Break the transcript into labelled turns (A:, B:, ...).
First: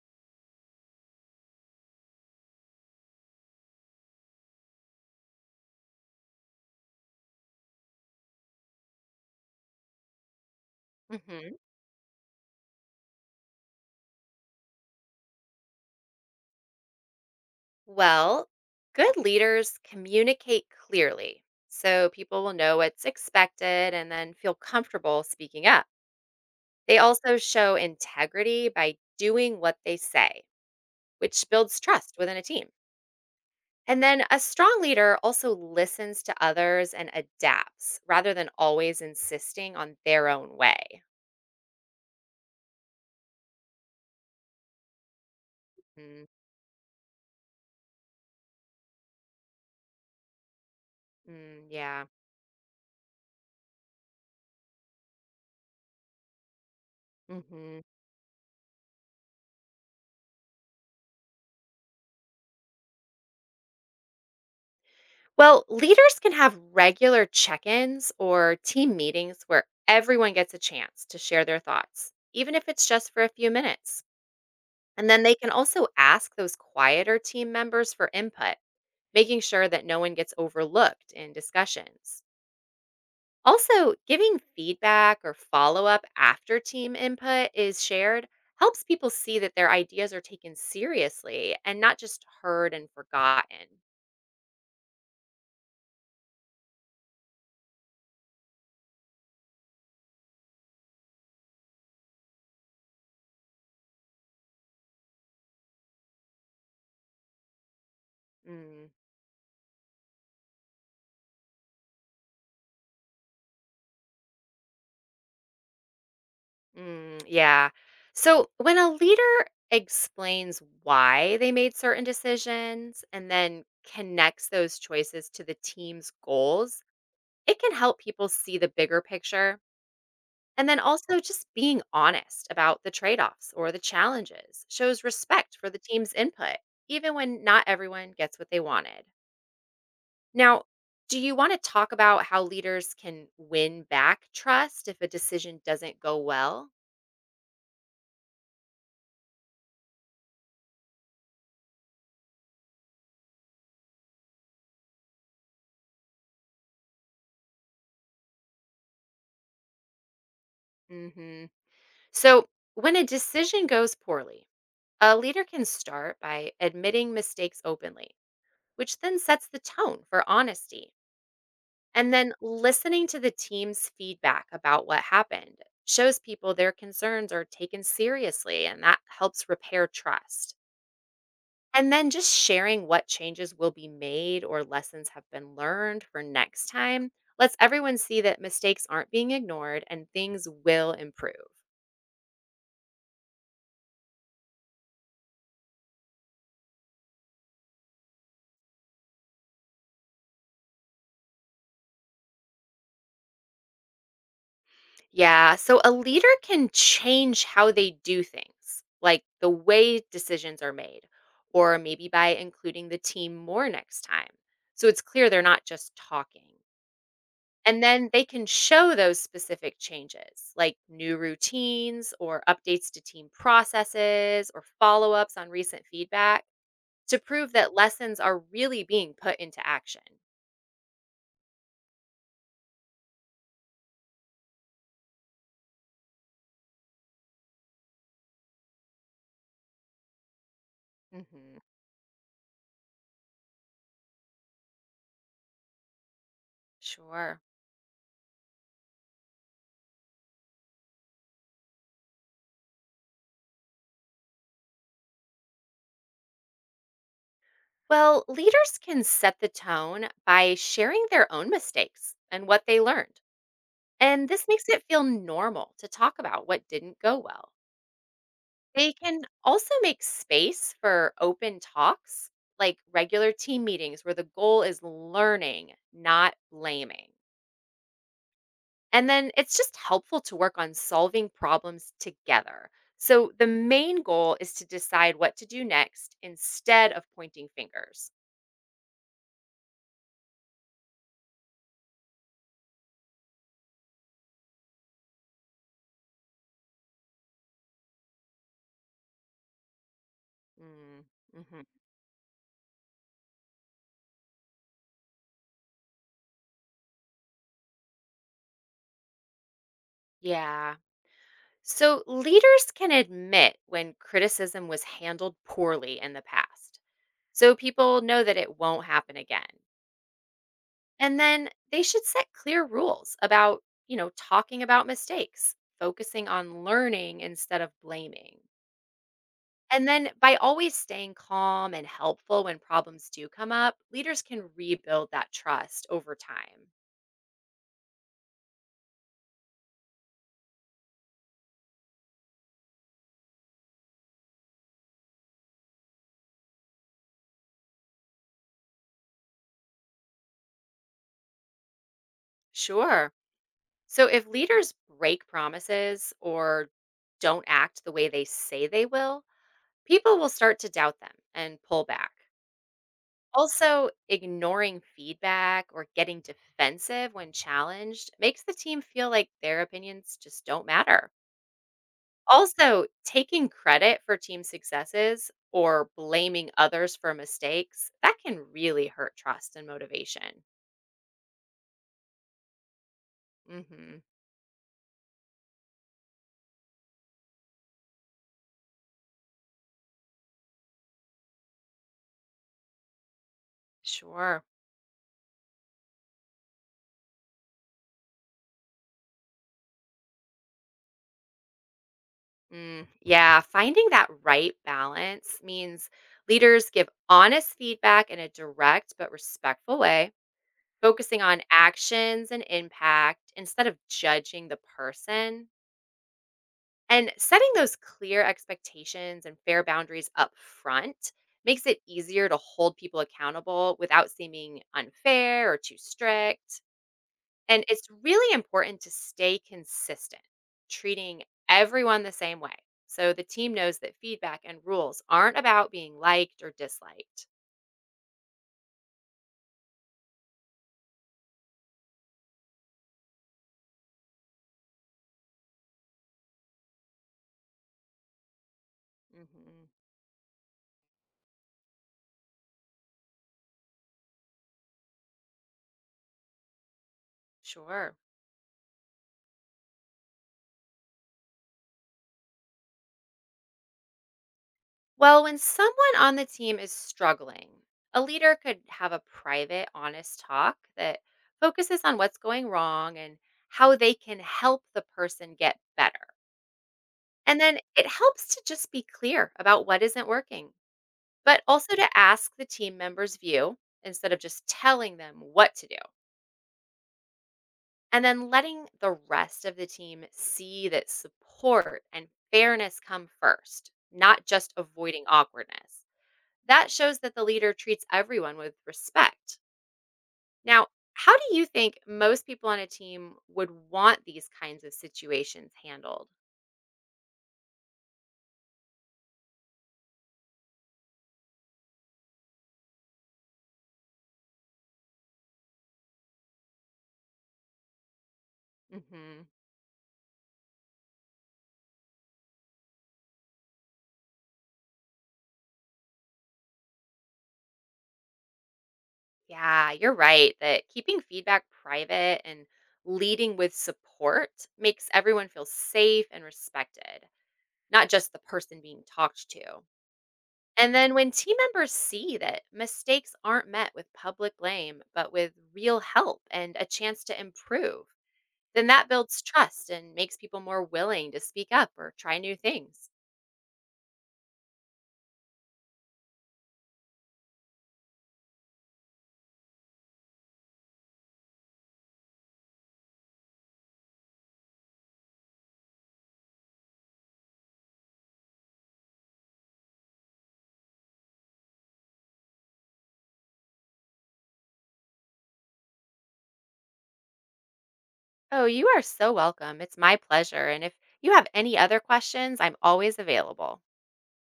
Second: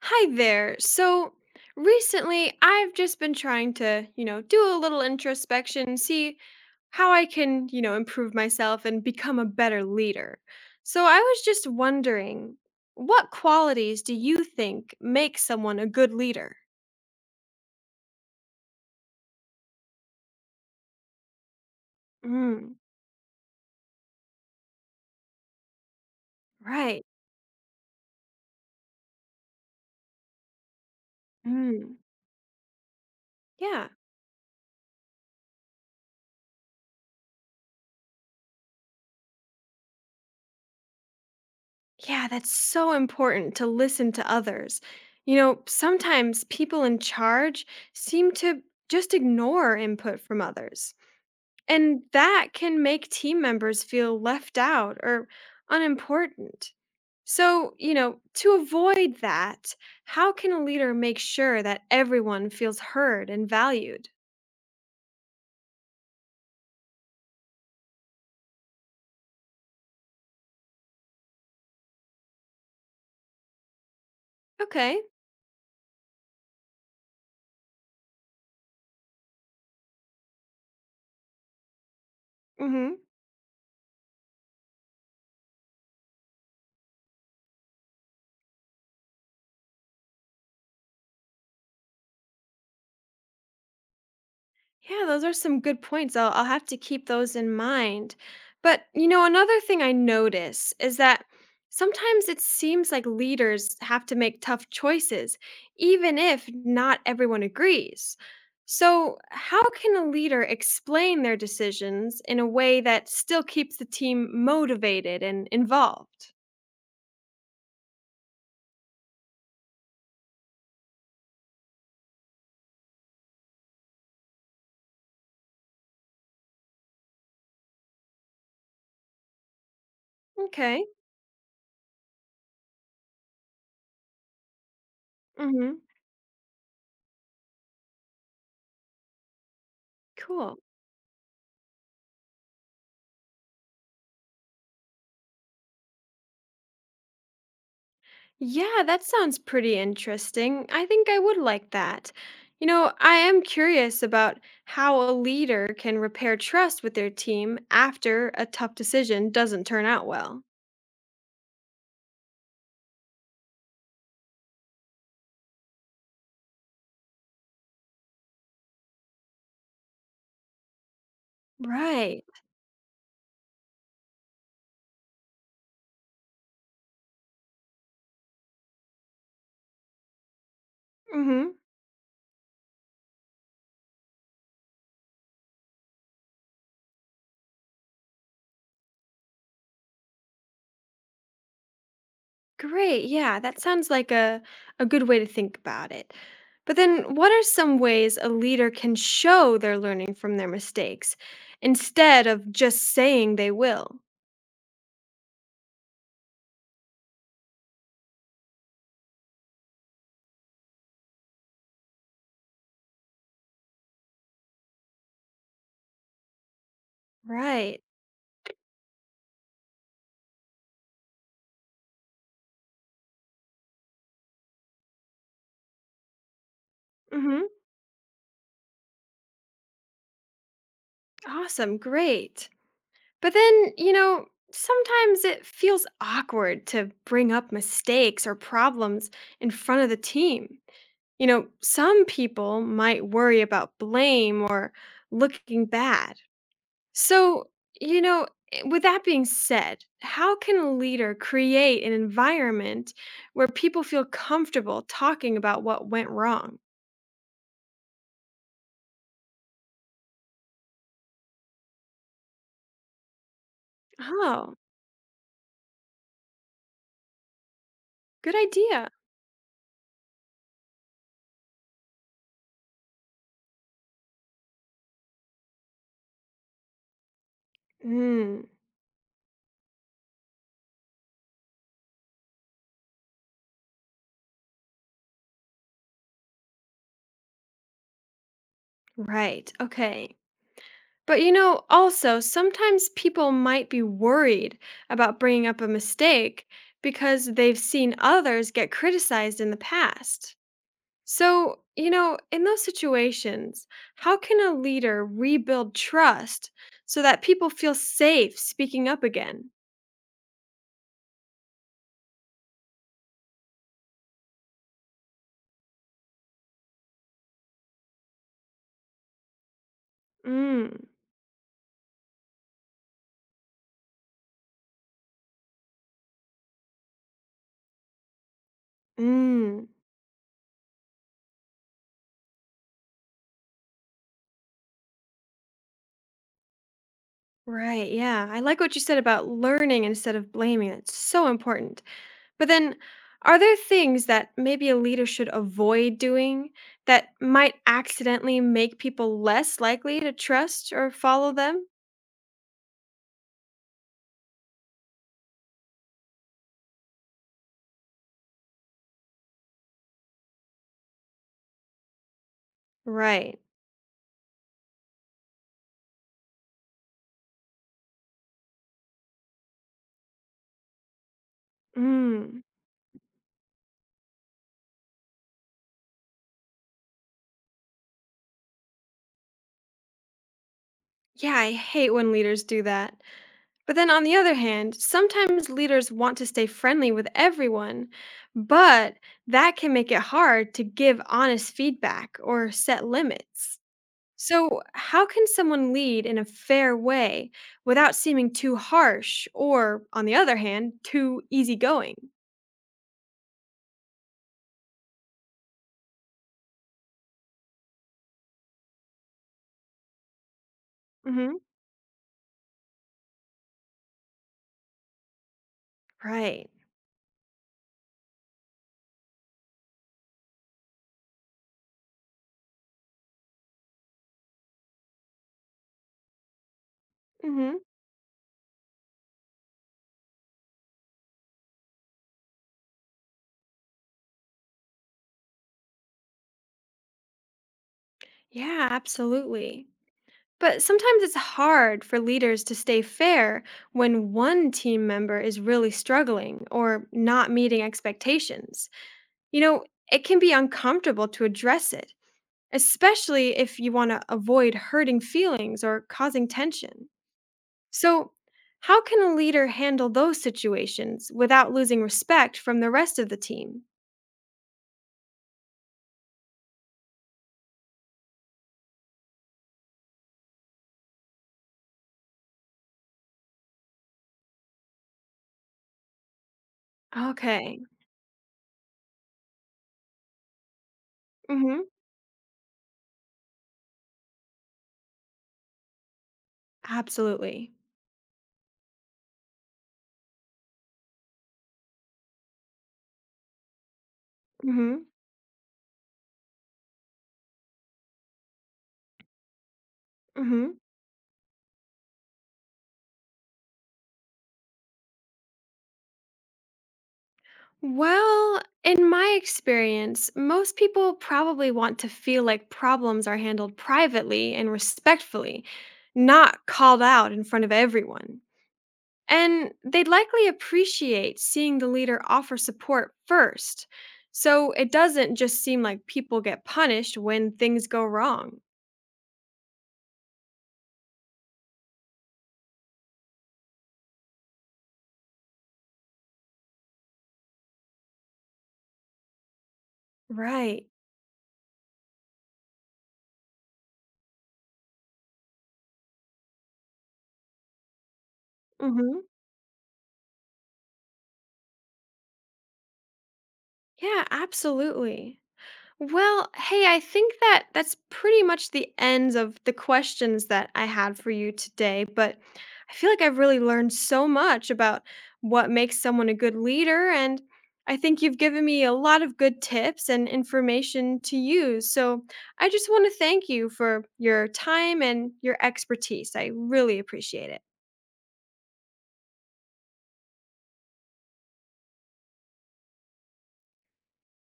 A: Hi there. So recently I've just been trying to, you know, do a little introspection, see how I can, you know, improve myself and become a better leader. So I was
B: hmm
A: just wondering, what qualities do you think make someone a good leader?
B: Well, good leaders communicate clearly so people will
A: Mm,
B: know what's expected and then feel comfortable speaking up. They
A: right.
B: also show integrity by doing what they say, which builds
A: Mm,
B: trust within a team.
A: yeah.
B: And then a strong leader also listens to others and adapts rather than always insisting on their own way.
A: Yeah, that's so important to listen to others. You know,
B: Mm,
A: sometimes people in charge seem to just ignore input from others.
B: mm,
A: And
B: yeah.
A: that can make team members feel left out or unimportant. So,
B: hmm
A: you know, to avoid that, how can a leader make sure that everyone feels heard and valued?
B: Well, leaders can have regular check ins or team meetings where everyone gets a chance to share their thoughts, even if it's just for a few minutes.
A: Okay.
B: And then they can also ask those quieter team members for input, making sure that no one gets overlooked in discussions.
A: Mhm.
B: Also, giving feedback or follow up after team input is shared helps people see that their ideas are taken seriously and not just heard and forgotten.
A: Yeah, those are some good points. I'll have to keep those in mind. But, you know, another thing I notice is that sometimes it seems like leaders have to make tough choices, even if not everyone agrees.
B: Mm.
A: So, how can a leader explain their decisions in a way that still keeps the team motivated and involved?
B: Mm, yeah. So when a leader explains why they made certain decisions and then connects those choices to the team's goals, it can help people see the bigger picture. And then
A: Okay.
B: also just being honest about the trade offs or the challenges shows respect for
A: Mm-hmm.
B: the team's input, even when not everyone gets what they wanted.
A: Cool.
B: Now, do you want to talk about how leaders can win back trust if a decision doesn't go well?
A: Yeah, that sounds pretty interesting. I think I would like that. You know, I am curious about how a leader can repair trust with their team after a tough decision doesn't turn out well.
B: Mm hmm. So, when a decision goes poorly, a leader can start by admitting mistakes openly, which then sets the tone for honesty. And
A: Right.
B: then listening to the team's feedback about what happened shows people their concerns are taken seriously, and that helps repair trust.
A: Mhm.
B: And then just sharing what changes will be made or lessons have been learned for next time lets everyone see that mistakes aren't being ignored and things will improve.
A: Great. Yeah, that sounds like a good way to think about it. But then what are some ways a leader can show they're learning from their mistakes instead of just saying they will?
B: Yeah. So a leader can change how they do things, like the way decisions are made, or maybe by including the team more next time. So it's clear they're not just talking. And
A: Right.
B: then they can show those specific changes, like new routines or updates to team processes or follow ups on recent feedback to
A: Mhm.
B: prove that lessons are really being put into action.
A: Awesome. Great. But then, you know, sometimes it feels awkward to bring up mistakes or problems in front of the team. You know,
B: hmm
A: some people might worry about blame or looking bad.
B: Sure.
A: So, you know, with that being said, how can a leader create an environment where people feel comfortable talking about what went wrong?
B: Well, leaders can set the tone by sharing their own mistakes and what they learned. And this
A: Oh,
B: makes it feel normal to talk about what didn't go well.
A: good idea.
B: They can also make space for open talks, like regular team meetings where the goal is learning, not blaming.
A: Hmm,
B: And then it's just helpful to work on solving problems together. So the main goal is to decide what to do next instead of pointing fingers.
A: right. Okay. But you know, also, sometimes people might be worried about bringing up a mistake because they've seen others get criticized in the past.
B: Mm,
A: So,
B: mhm.
A: you know, in those situations, how can a leader rebuild trust so that people feel safe speaking up again?
B: Yeah. So, leaders can admit when criticism was handled poorly in the past, so people know that it won't happen again.
A: Mm,
B: And then they should set clear rules about, you know, talking about mistakes, focusing on learning instead of blaming.
A: mm,
B: And then by always staying calm and helpful when problems do come up, leaders can rebuild that trust over time.
A: right. Yeah. I like what you said about learning instead of blaming. It's so important. But then, are there things that maybe a leader should avoid doing that might accidentally make people less likely to trust or follow them?
B: Sure. So, if leaders break promises or don't act the way they say they will, people will start to doubt them and pull back.
A: Right.
B: Also, ignoring feedback or getting defensive when challenged makes the team feel like their opinions just don't matter.
A: Mm.
B: Also, taking credit for team successes or blaming others for mistakes, that can really hurt trust and motivation.
A: Yeah, I hate when leaders do that. But then,
B: Mhm.
A: on the other hand, sometimes leaders want to stay friendly with everyone, but that can make it hard to give honest feedback or set limits.
B: Sure.
A: So, how can someone lead in a fair way without seeming too harsh or, on the other hand, too easygoing?
B: Mm, yeah, finding that right balance means leaders give honest feedback in a direct but respectful way focusing
A: Hmm,
B: on actions and impact instead of judging the person.
A: right.
B: And setting those clear expectations and fair boundaries up front makes it easier to hold people accountable without seeming unfair or too strict.
A: Hmm.
B: And it's really important to stay consistent, treating everyone the same way. So the team knows that feedback and rules aren't about being liked or disliked.
A: Yeah, absolutely. But sometimes it's hard for leaders to stay fair when one team member is really struggling or not meeting expectations. You know,
B: hmm
A: it can be uncomfortable to address it, especially if you want to avoid hurting feelings or causing tension.
B: Sure.
A: So, how can a leader handle those situations without losing respect from the rest of the team?
B: Well, when someone on the team is struggling, a leader could have a private, honest talk that focuses on what's going wrong and how they can help the person get better. And then
A: Okay.
B: it helps to just be clear about what isn't working, but
A: Mhm.
B: also to ask the team members' view instead of just telling them what to do.
A: Absolutely.
B: And then letting the rest of the team see that support and fairness come first, not just
A: Mhm.
B: avoiding awkwardness. That shows that the leader treats everyone with respect.
A: Mhm.
B: Now, how do you think most people on a team would want these kinds of situations handled?
A: Well, in my experience, most people probably want to feel like problems are handled privately and respectfully, not called out in front of everyone.
B: hmm
A: And they'd likely appreciate seeing the leader offer support first, so it doesn't just seem like people get punished when things go wrong.
B: Yeah, you're right that keeping feedback private and leading with support makes everyone feel safe and respected, not just the person being talked to.
A: Right.
B: And then when team members see that mistakes aren't met with public blame, but with real help and a chance to improve, then that
A: Hmm.
B: builds trust and makes people more willing to speak up or try new things.
A: Yeah, absolutely. Well, hey, I think that's pretty much the ends of the questions that I had for you today, but I feel like I've really learned so much about what makes someone a good leader, and I think you've given me a lot of good tips and information to use. So I just want to thank you for your time and your expertise. I really appreciate it.
B: Oh, you are so welcome. It's my pleasure. And if you have any other questions, I'm always available.